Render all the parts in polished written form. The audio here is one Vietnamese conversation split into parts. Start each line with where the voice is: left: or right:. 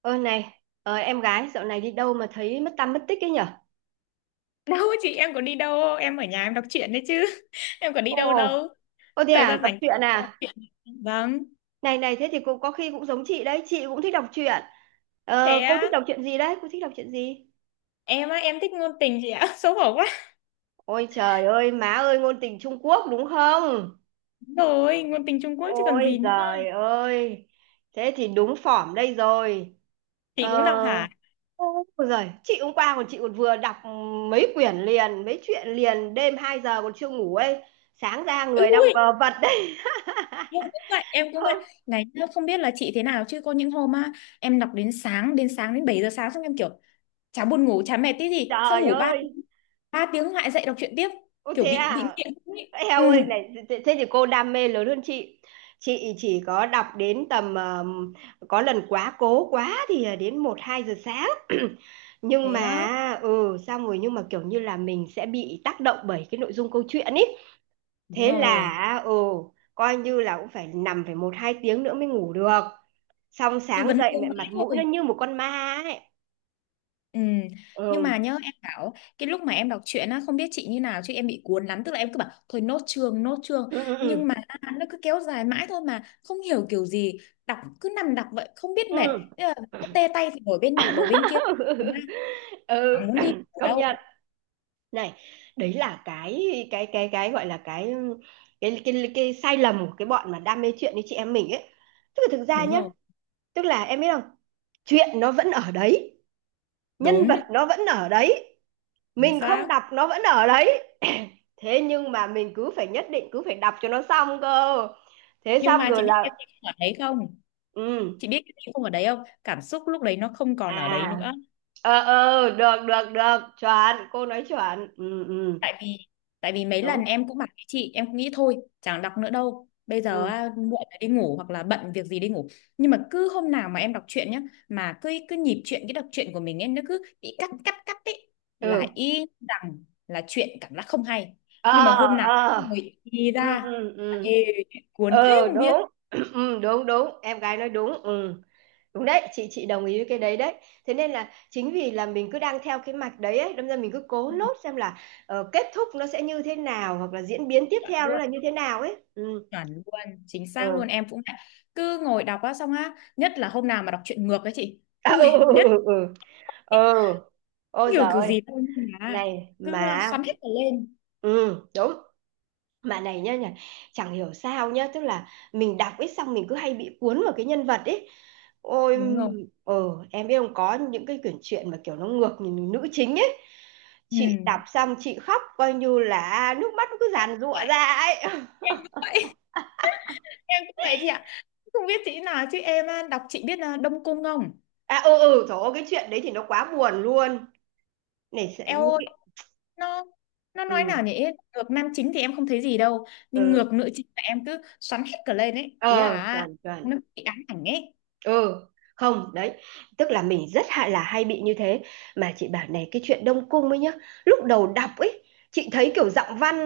right: Ơ này, em gái dạo này đi đâu mà thấy mất tăm mất tích ấy nhở?
left: Đâu chị em có đi đâu. Em ở nhà em đọc truyện đấy chứ. Em có đi
right: Ồ,
left: đâu đâu.
right: ô thế
left: Thời
right: à,
left: gian
right: đọc
left: rảnh
right: truyện
left: đọc
right: à?
left: truyện. Vâng.
right: Này này, thế thì cô có khi cũng giống chị đấy, chị cũng thích đọc truyện.
left: Thế
right: Ờ, cô thích đọc truyện gì đấy? Cô thích đọc truyện gì?
left: á, em thích ngôn tình chị ạ. Xấu hổ quá.
right: Ôi trời ơi, má ơi, ngôn tình Trung Quốc đúng không?
left: Đúng rồi, ngôn tình Trung Quốc chứ còn
right: Ôi
left: gì nữa.
right: giời ơi, thế thì đúng phỏm đây rồi.
left: Chị
right: Ờ,
left: cũng đọc hả?
right: ôi giời, chị hôm qua còn chị còn vừa đọc mấy quyển liền, mấy chuyện liền, đêm 2 giờ còn chưa ngủ ấy. Sáng ra
left: Ừ,
right: người đang
left: ui,
right: vờ vật đấy.
left: em cũng vậy, em cũng vậy. Này, nhá, không biết là chị thế nào chứ có những hôm á, em đọc đến sáng, đến 7 giờ sáng xong em kiểu chả buồn ngủ, chả mệt tí gì, xong
right: Trời
left: ngủ ba
right: ơi,
left: ba tiếng lại dậy đọc truyện tiếp,
right: ô
left: kiểu
right: thế
left: bị
right: à?
left: nghiện ý.
right: Eo
left: Ừ,
right: ơi này, thế thế thì cô đam mê lớn hơn chị. Chị chỉ có đọc đến tầm có lần quá cố quá thì đến một 2 giờ sáng. Nhưng
left: thế á,
right: mà ừ xong rồi nhưng mà kiểu như là mình sẽ bị tác động bởi cái nội dung câu chuyện ý.
left: đúng
right: Thế
left: rồi.
right: là ừ coi như là cũng phải nằm phải một 2 tiếng nữa mới ngủ được. Xong
left: Cứ
right: sáng
left: vấn
right: dậy
left: vương
right: mẹ mặt
left: mãi
right: mũi
left: thôi.
right: nó như một con ma ấy.
left: Ừ. Nhưng
right: Ừ.
left: mà nhớ em bảo cái lúc mà em đọc truyện á, không biết chị như nào chứ em bị cuốn lắm, tức là em cứ bảo thôi nốt chương nốt chương,
right: Ừ ừ
left: nhưng mà nó cứ kéo dài mãi thôi mà không hiểu kiểu gì, đọc cứ nằm đọc vậy không biết mệt.
right: ừ.
left: Thế là
right: Ừ.
left: cứ tê tay thì đổi bên nọ đổi bên kia,
right: ừ
left: chẳng muốn đi ở
right: công nhận
left: đâu.
right: này đấy là cái gọi là cái sai lầm của cái bọn mà đam mê chuyện như chị em mình ấy, tức là thực ra
left: Đúng
right: nhá,
left: rồi,
right: tức là em biết không, chuyện nó vẫn ở đấy, nhân vật
left: đúng
right: nó vẫn ở đấy,
left: chính
right: mình không
left: xác.
right: đọc nó vẫn ở đấy. Thế nhưng mà mình cứ phải nhất định cứ phải đọc cho nó xong cơ, thế
left: Nhưng
right: xong
left: mà
right: rồi
left: chị biết
right: là
left: em không ở đấy không,
right: ừ,
left: chị biết em không ở đấy không, cảm xúc lúc đấy nó không còn ở đấy
right: à
left: nữa.
right: ờ ờ được được được chuẩn, cô nói chuẩn. Ừ ừ
left: Tại vì tại vì mấy
right: đúng
left: lần em cũng bảo với chị em cũng nghĩ thôi chẳng đọc nữa đâu, bây giờ
right: ừ
left: à, muộn rồi đi ngủ, hoặc là bận việc gì đi ngủ. Nhưng mà cứ hôm nào mà em đọc truyện nhá, mà cứ cứ nhịp truyện cái đọc truyện của mình em nó cứ bị cắt cắt cắt ấy, là
right: ừ
left: y rằng là chuyện cảm giác không hay.
right: ờ
left: Nhưng mà hôm nào
right: ờ
left: người đi
right: ừ
left: ra
right: ừ
left: là ê,
right: ừ
left: cuốn thế
right: ờ
left: không biết.
right: đúng. Ừ, đúng đúng em gái nói đúng. Ừ đúng đấy, chị đồng ý với cái đấy đấy. Thế nên là chính vì là mình cứ đang theo cái mạch đấy ấy, đâm ra mình cứ cố
left: Ừ,
right: nốt xem là kết thúc nó sẽ như thế nào, hoặc là diễn biến tiếp
left: chọn
right: theo nó
left: luôn,
right: là như thế nào ấy. Ừ
left: chuẩn luôn, chính xác luôn,
right: ừ
left: em cũng vậy. Cứ ngồi đọc á, xong á, nhất là hôm nào mà đọc truyện ngược ấy, chị
right: à, ừ
left: ui, nhất.
right: ừ ừ ừ ừ.
left: Ấy,
right: Ôi giời
left: kiểu kiểu
right: ơi
left: gì thôi nhưng mà
right: này
left: cứ
right: mà
left: xoắn hết cả lên.
right: ừ đúng, bạn này nhá nhỉ, chẳng hiểu sao nhá, tức là mình đọc ít xong mình cứ hay bị cuốn vào cái nhân vật ấy. Ôi
left: Đúng không?
right: ờ em biết không, có những cái quyển truyện mà kiểu nó ngược nhìn nữ chính ấy,
left: Ừ,
right: chị đọc xong chị khóc coi như là nước mắt nó cứ giàn giụa
left: vậy.
right: ra ấy.
left: Em cũng vậy. Em cũng vậy chị ạ. Không biết chị nào chứ em á, đọc chị biết là Đông Cung không?
right: à ừ ừ trời ơi cái chuyện đấy thì nó quá buồn luôn. Này sẽ
left: Eo
right: những
left: ơi,
right: cái
left: nó nó nói
right: ừ
left: nào nhỉ. Ngược nam chính thì em không thấy gì đâu, nhưng
right: ừ
left: ngược nữ chính là em cứ xoắn hết cả lên ấy, ý
right: ờ
left: là
right: chuẩn chuẩn
left: nó bị ám ảnh ấy.
right: ừ không đấy, tức là mình rất hay là hay bị như thế. Mà chị bảo này, cái chuyện Đông Cung ấy nhá, lúc đầu đọc ấy, chị thấy kiểu giọng văn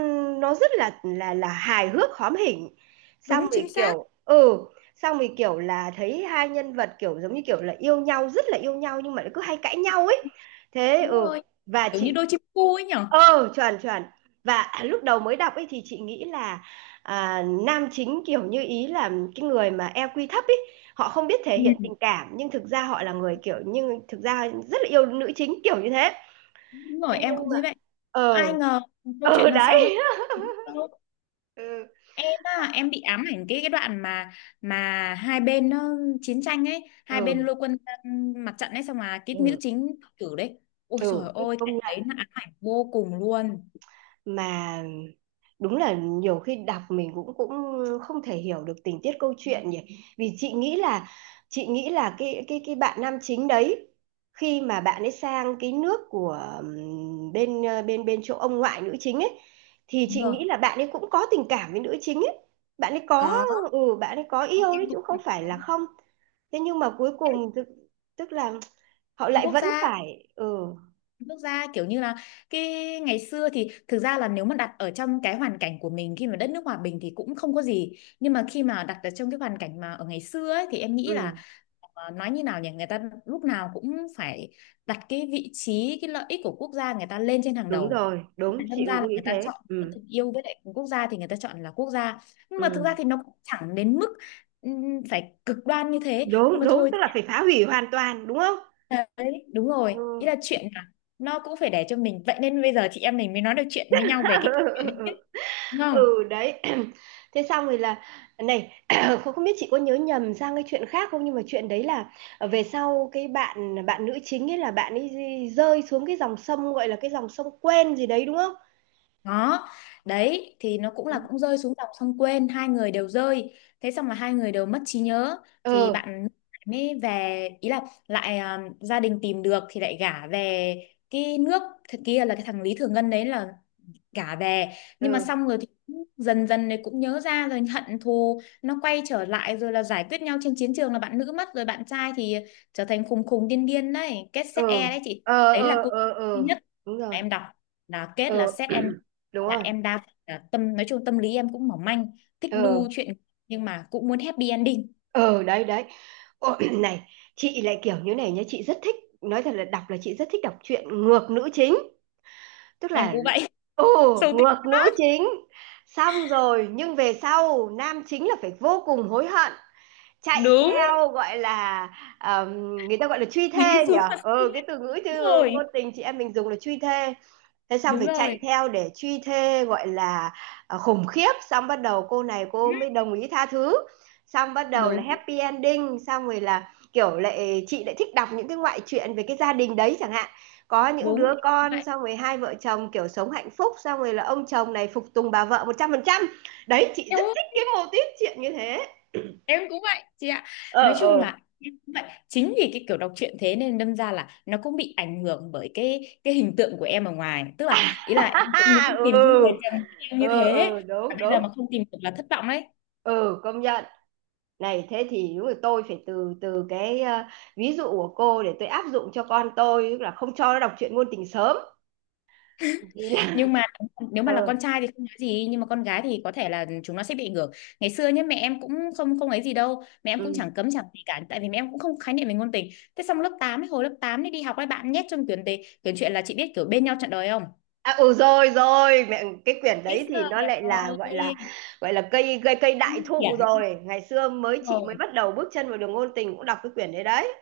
right: nó rất là là hài hước hóm hỉnh, xong
left: Đúng chính
right: rồi
left: xác.
right: kiểu ừ xong rồi kiểu là thấy hai nhân vật kiểu giống như kiểu là yêu nhau, rất là yêu nhau nhưng mà lại cứ hay cãi nhau ấy. Thế
left: Đúng
right: ừ
left: rồi.
right: và
left: Kiểu như
right: chị
left: đôi chim cu ấy nhở.
right: ờ chuẩn chuẩn, và lúc đầu mới đọc ấy thì chị nghĩ là à, nam chính kiểu như ý là cái người mà EQ thấp ấy, họ không biết thể
left: Ừ.
right: hiện tình cảm nhưng thực ra họ là người kiểu, nhưng thực ra rất là yêu nữ chính kiểu như thế.
left: Đúng
right: Thế
left: rồi, em
right: nhưng
left: cũng
right: mà
left: thấy vậy. Ai
right: ờ
left: ngờ câu
right: ờ
left: chuyện đằng sau nó,
right: đấy ừ
left: em á, em bị ám ảnh cái đoạn mà hai bên nó chiến tranh ấy, hai bên
right: ừ
left: lôi quân ra mặt trận ấy, xong mà cái nữ
right: ừ
left: chính tử đấy. Ôi trời
right: ừ
left: ơi,
right: công
left: cảnh đấy nó ám ảnh vô cùng luôn.
right: mà đúng là nhiều khi đọc mình cũng cũng không thể hiểu được tình tiết câu chuyện nhỉ. Vì chị nghĩ là, chị nghĩ là cái cái bạn nam chính đấy, khi mà bạn ấy sang cái nước của bên ờ, bên bên chỗ ông ngoại nữ chính ấy, thì
left: Đúng
right: chị
left: rồi.
right: nghĩ là bạn ấy cũng có tình cảm với nữ chính ấy, bạn ấy có
left: Có,
right: ừ bạn ấy có
left: có,
right: yêu
left: em
right: đấy chứ
left: cũng
right: không
left: đọc
right: phải
left: có.
right: là không. Thế nhưng mà cuối cùng tức là họ lại
left: Quốc
right: vẫn
left: gia,
right: phải ừ
left: nước ra kiểu như là cái ngày xưa thì thực ra là nếu mà đặt ở trong cái hoàn cảnh của mình khi mà đất nước hòa bình thì cũng không có gì, nhưng mà khi mà đặt ở trong cái hoàn cảnh mà ở ngày xưa ấy, thì em
right: ừ
left: nghĩ là ờ, nói như nào nhỉ, người ta lúc nào cũng phải đặt cái vị trí cái lợi ích của quốc gia người ta lên trên hàng
right: đúng
left: đầu.
right: rồi đúng chị
left: Đâm ra là
right: cũng nghĩ
left: người ta
right: thế.
left: chọn giữa
right: Ừ
left: tình yêu với lại quốc gia thì người ta chọn là quốc gia, nhưng mà thực
right: ừ.
left: ra thì nó cũng chẳng đến mức phải cực đoan như thế, nhưng
right: Đúng
left: mà
right: đúng
left: thôi.
right: tức là phải phá hủy hoàn toàn đúng không
left: Đấy, đúng rồi. Ý
right: ừ,
left: là chuyện là nó cũng phải để cho mình. Vậy nên bây giờ chị em mình mới nói được chuyện với nhau về cái chuyện đấy chứ. Đúng không?
right: ừ đấy. Thế xong rồi là này, không không biết chị có nhớ nhầm sang cái chuyện khác không, nhưng mà chuyện đấy là về sau cái bạn bạn nữ chính ấy là bạn ấy rơi xuống cái dòng sông gọi là cái dòng sông quen gì đấy đúng không.
left: Đó. Đấy, thì nó cũng là
right: Ừ
left: cũng rơi xuống dòng sông quên. Hai người đều rơi. Thế xong là hai người đều mất trí nhớ. Thì
right: ờ
left: bạn mới về, ý là lại à, gia đình tìm được thì lại gả về cái nước thật kia, là cái thằng Lý Thừa Ngân đấy, là cả về. Nhưng mà
right: ừ
left: xong rồi thì cũng dần dần này cũng nhớ ra rồi, hận thù nó quay trở lại, rồi là giải quyết nhau trên chiến trường, là bạn nữ mất, rồi bạn trai thì trở thành khùng khùng điên điên đấy, kết
right: ừ
left: set e đấy chị.
right: ờ
left: Đấy
right: ờ
left: là cũng
right: ờ
left: duy
right: ờ
left: nhất
right: đúng
left: mà
right: rồi
left: em đọc là kết
right: ờ
left: là set em.
right: đúng
left: Là
right: rồi
left: em đa phần là tâm, nói chung tâm lý em cũng mỏng manh, thích
right: ờ
left: đu chuyện, nhưng mà cũng muốn happy ending.
right: ừ đấy đấy. Ồ, này chị lại kiểu như này nhá, chị rất thích, nói thật là đọc là chị rất thích đọc truyện ngược nữ chính, tức
left: Em
right: là
left: cũng vậy.
right: ồ
left: Sâu tính.
right: ngược nữ chính, xong rồi nhưng về sau nam chính là phải vô cùng hối hận, chạy
left: Đúng.
right: theo gọi là ờm, người ta gọi là truy
left: Nghĩ
right: thê
left: xuống
right: nhở,
left: mà suy
right: ờ
left: nghĩ.
right: cái từ ngữ
left: Đúng
right: chứ
left: rồi.
right: ngôn tình chị em mình dùng là truy thê. Thế xong
left: Đúng
right: phải
left: rồi.
right: chạy theo để truy thê gọi là à, khủng khiếp, xong bắt đầu cô này cô mới đồng ý tha thứ, xong bắt đầu là
left: Đúng
right: happy ending, xong rồi là kiểu lại chị lại thích đọc những cái ngoại truyện về cái gia đình đấy chẳng hạn, có những
left: đúng.
right: đứa con,
left: Vậy.
right: xong rồi hai vợ chồng kiểu sống hạnh phúc, xong rồi là ông chồng này phục tùng bà vợ một trăm phần trăm. Đấy chị
left: Eo
right: rất
left: ơi,
right: thích cái mô típ chuyện như thế.
left: em cũng vậy chị ạ.
right: Ờ
left: Nói chung
right: ờ
left: là em cũng vậy. Chính vì cái kiểu đọc truyện thế nên đâm ra là nó cũng bị ảnh hưởng bởi cái hình tượng của em ở ngoài, tức là ý là em cũng muốn tìm cái người
right: ừ
left: chồng yêu như
right: ừ
left: thế.
right: ừ
left: Và
right: đúng
left: bây giờ mà
right: đúng
left: không tìm được là thất vọng đấy.
right: ừ công nhận. Này thế thì đúng là tôi phải từ từ cái ví dụ của cô để tôi áp dụng cho con tôi, tức là không cho nó đọc truyện ngôn tình sớm. Vì
left: Nhưng
right: là-
left: mà nếu
right: ờ
left: mà là con trai thì không nói gì, nhưng mà con gái thì có thể là chúng nó sẽ bị ảnh hưởng. Ngày xưa nhá, mẹ em cũng không không ấy gì đâu, mẹ em cũng
right: ừ.
left: chẳng cấm chẳng gì cả, tại vì mẹ em cũng không khái niệm về ngôn tình. Thế xong lớp 8 ấy, hồi lớp 8 ấy đi học ấy, bạn nhét trong quyển đề quyển truyện, là chị biết kiểu bên nhau trọn đời không.
right: À, ừ rồi rồi mẹ cái quyển
left: Ít
right: đấy thì
left: giờ.
right: nó lại là gọi là gọi là cây cây cây đại
left: Dạ,
right: thụ rồi, ngày xưa
left: đúng
right: mới chị
left: rồi.
right: mới bắt đầu bước chân vào đường ngôn tình cũng đọc cái quyển đấy đấy.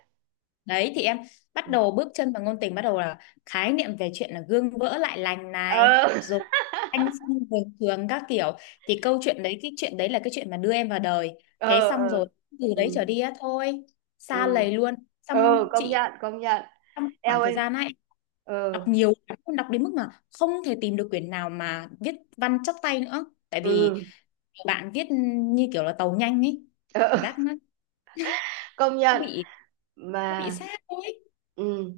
left: Đấy thì em bắt
right: Ừ
left: đầu bước chân vào ngôn tình, bắt đầu là khái niệm về chuyện là gương vỡ lại lành này
right: ờ
left: rồi, anh xong về trường các kiểu, thì câu chuyện đấy cái chuyện đấy là cái chuyện mà đưa em vào đời. Thế
right: ờ
left: xong
right: ờ,
left: rồi từ đấy
right: ừ
left: trở đi á, thôi, xa
right: ừ
left: lầy luôn. Xong
right: ừ
left: chị,
right: công nhận
left: trong
right: eo
left: khoảng thời
right: ơi
left: gian ấy
right: ừ
left: đọc nhiều lắm, đọc đến mức mà không thể tìm được quyển nào mà viết văn chắc tay nữa, tại vì
right: ừ,
left: bạn viết như kiểu là tàu nhanh ấy, cảm
right: ừ.
left: giác nó
right: Công
left: nó
right: nhận
left: bị, nó bị
right: mà
left: sát thôi.
right: ừ.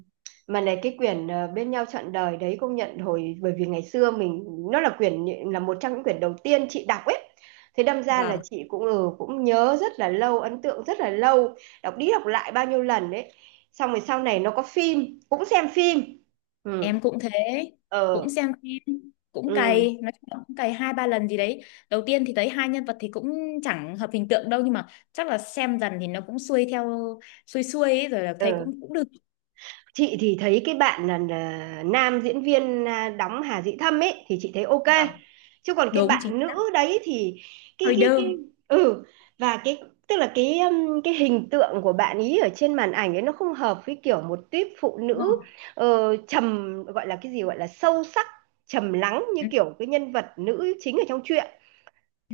right: Mà này cái quyển bên nhau trọn đời đấy, công nhận hồi bởi vì ngày xưa mình, nó là quyển là một trong những quyển đầu tiên chị đọc ấy, thế đâm ra là
left: Vâng,
right: chị cũng ừ, cũng nhớ rất là lâu, ấn tượng rất là lâu, đọc đi đọc lại bao nhiêu lần đấy, xong rồi sau này nó có phim cũng xem phim. Ừ
left: em cũng thế, cũng
right: ờ
left: xem phim, cũng
right: ừ
left: cày, nói chung là cũng cày 2-3 lần gì đấy. Đầu tiên thì thấy hai nhân vật thì cũng chẳng hợp hình tượng đâu, nhưng mà chắc là xem dần thì nó cũng xuôi theo xuôi xuôi ấy, rồi là thấy
right: ừ.
left: cũng cũng được.
right: Chị thì thấy cái bạn là nam diễn viên à, đóng Hà Dĩ Thâm ấy thì chị thấy ok,
left: Vâng,
right: chứ còn cái
left: đúng chính
right: bạn
left: xác,
right: nữ đấy thì cái
left: hơi
right: cái
left: đơ.
right: cái ừ và cái, tức là cái hình tượng của bạn ý ở trên màn ảnh ấy nó không hợp với kiểu một típ phụ
left: Đúng
right: nữ
left: không?
right: trầm gọi là cái gì gọi là sâu sắc trầm lắng như
left: Ừ.
right: kiểu cái nhân vật nữ chính ở trong truyện.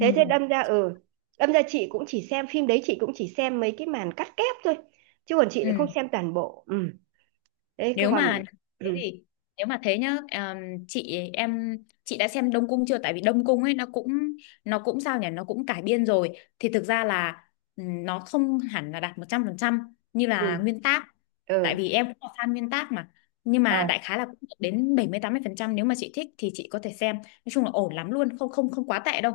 right: Thế thế đâm ra ừ đâm ra chị cũng chỉ xem phim đấy, chị cũng chỉ xem mấy cái màn cắt ghép thôi, chứ còn chị lại không
left: Ừ.
right: xem toàn bộ. Ừ đấy có
left: Nếu
right: còn
left: mà thế
right: ừ
left: thì, nếu mà thế nhá, chị em, chị đã xem Đông Cung chưa, tại vì Đông Cung ấy nó cũng, nó cũng sao nhỉ, nó cũng cải biên rồi, thì thực ra là nó không hẳn là đạt 100% như là
right: ừ
left: nguyên tác, tại
right: ừ
left: vì em cũng là fan nguyên tác mà, nhưng
right: ờ.
left: mà đại khái là cũng được đến 70-80%, nếu mà chị thích thì chị có thể xem, nói chung là ổn lắm luôn, không không không quá tệ đâu.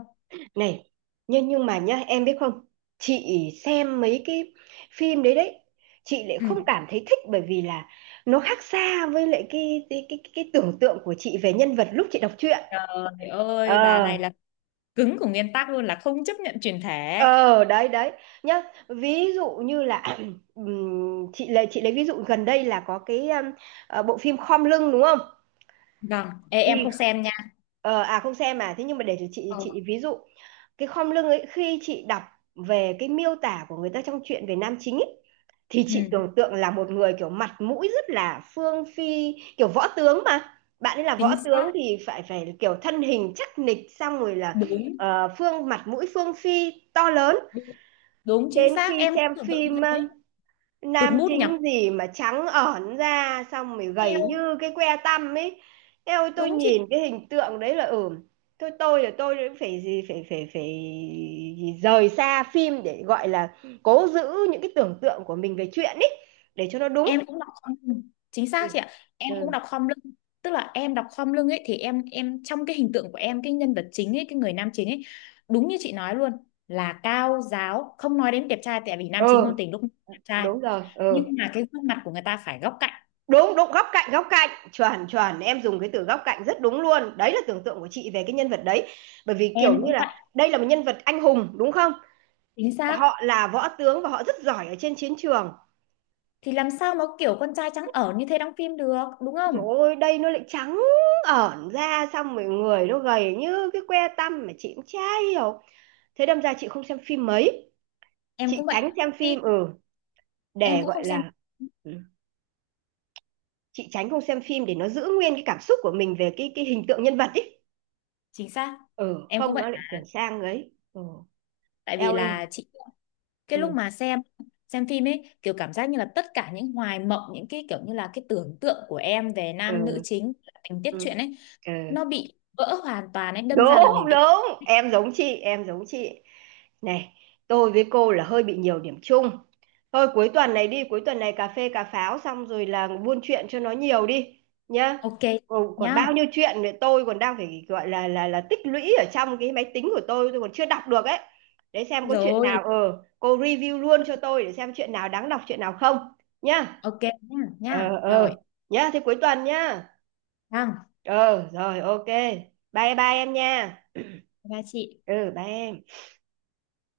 right: Này, nhưng mà nhá em biết không, chị xem mấy cái phim đấy đấy, chị lại
left: Ừ.
right: không cảm thấy thích, bởi vì là nó khác xa với lại cái cái tưởng tượng của chị về nhân vật lúc chị đọc truyện.
left: Trời ơi, bà
right: Ờ
left: này là cứng của nguyên tắc luôn, là không chấp nhận chuyển thể.
right: ờ đấy đấy nhá, ví dụ như là chị lấy ví dụ gần đây là có cái bộ phim Khom lưng đúng không,
left: Vâng. Ê, em
right: thì
left: không xem nha.
right: à không xem à, thế nhưng mà để cho
left: Ừ.
right: chị ví dụ. Cái khom lưng ấy, khi chị đọc về cái miêu tả của người ta trong truyện về nam chính ấy, thì
left: Ừ.
right: chị tưởng tượng là một người kiểu mặt mũi rất là phương phi kiểu võ tướng, mà bạn ấy là võ
left: Chính xác.
right: tướng thì phải phải kiểu thân hình chắc nịch, xong rồi là
left: Đúng,
right: phương mặt mũi phương phi to lớn.
left: đúng, đúng, chính
right: Đến khi
left: xác, em cũng
right: xem
left: tưởng tượng như
right: phim
left: thế. Tụt
right: nam
left: mút nhỉ?
right: chính gì mà trắng ẩn ra xong rồi gầy
left: Theo,
right: như cái que tăm ấy. Thế ôi tôi
left: đúng chị,
right: nhìn cái hình tượng đấy là ừ thôi tôi là tôi cũng phải gì phải phải phải rời xa phim để gọi là cố giữ những cái tưởng tượng của mình về chuyện ấy để cho nó đúng.
left: em cũng đọc khom lưng. Chính xác
right: Ừ.
left: chị ạ. Em cũng
right: Ừ
left: đọc khom lưng. Tức là em đọc khom lưng ấy thì em trong cái hình tượng của em cái nhân vật chính ấy, cái người nam chính ấy, đúng như chị nói luôn, là cao giáo, không nói đến đẹp trai, tại vì nam chính
right: ừ
left: ngôn tình lúc nào cũng đẹp trai.
right: đúng rồi
left: Nhưng
right: ừ
left: mà cái gương mặt của người ta phải góc cạnh.
right: đúng đúng góc cạnh chuẩn chuẩn, em dùng cái từ góc cạnh rất đúng luôn, đấy là tưởng tượng của chị về cái nhân vật đấy. Bởi vì kiểu
left: Em
right: như
left: cũng vậy,
right: là đây là một nhân vật anh hùng đúng không,
left: chính xác.
right: họ là võ tướng và họ rất giỏi ở trên chiến trường.
left: Thì làm sao mà kiểu con trai trắng ở như thế đóng phim được, đúng không?
right: Rồi ôi đây nó lại trắng ẩn ra xong rồi người nó gầy như cái que tăm, mà chị cũng chả hiểu. Thế đâm ra chị không xem phim mấy,
left: Em
right: chị
left: cũng vậy.
right: tránh xem
left: Khi
right: phim ừ
left: em
right: để
left: cũng
right: gọi
left: không xem,
right: là ừ, chị tránh không xem phim để nó giữ nguyên cái cảm xúc của mình về cái hình tượng nhân vật ấy.
left: chính xác,
right: Ừ
left: em cũng
right: không
left: vậy.
right: nó lại chuyển sang ấy ừ
left: Tại vì
right: eo ơi
left: là chị, cái lúc
right: ừ
left: mà xem phim ấy, kiểu cảm giác như là tất cả những hoài mộng, những cái kiểu như là cái tưởng tượng của em về nam nữ
right: ừ
left: chính, tình tiết
right: ừ
left: truyện ấy,
right: ừ
left: nó bị vỡ hoàn toàn ấy, đâm ra
right: đúng
left: là mình bị.
right: đúng em giống chị em giống chị. Này, tôi với cô là hơi bị nhiều điểm chung. Thôi cuối tuần này đi, cuối tuần này cà phê cà pháo xong rồi là buôn chuyện cho nó nhiều đi nhá.
left: Ok chị
right: Còn, còn bao
left: nhá,
right: nhiêu chuyện nữa tôi còn đang phải gọi là là tích lũy ở trong cái máy tính của tôi còn chưa đọc được ấy. Để xem có chuyện
left: rồi.
right: nào cô review luôn cho tôi để xem chuyện nào đáng đọc chuyện nào không nhá.
left: Ok nhá,
right: Ờ
left: nhá, rồi.
right: ờ nhá, thế cuối tuần nhá.
left: Vâng,
right: Ờ rồi ok. Bye bye em nha.
left: bye bye chị.
right: Ừ bye em.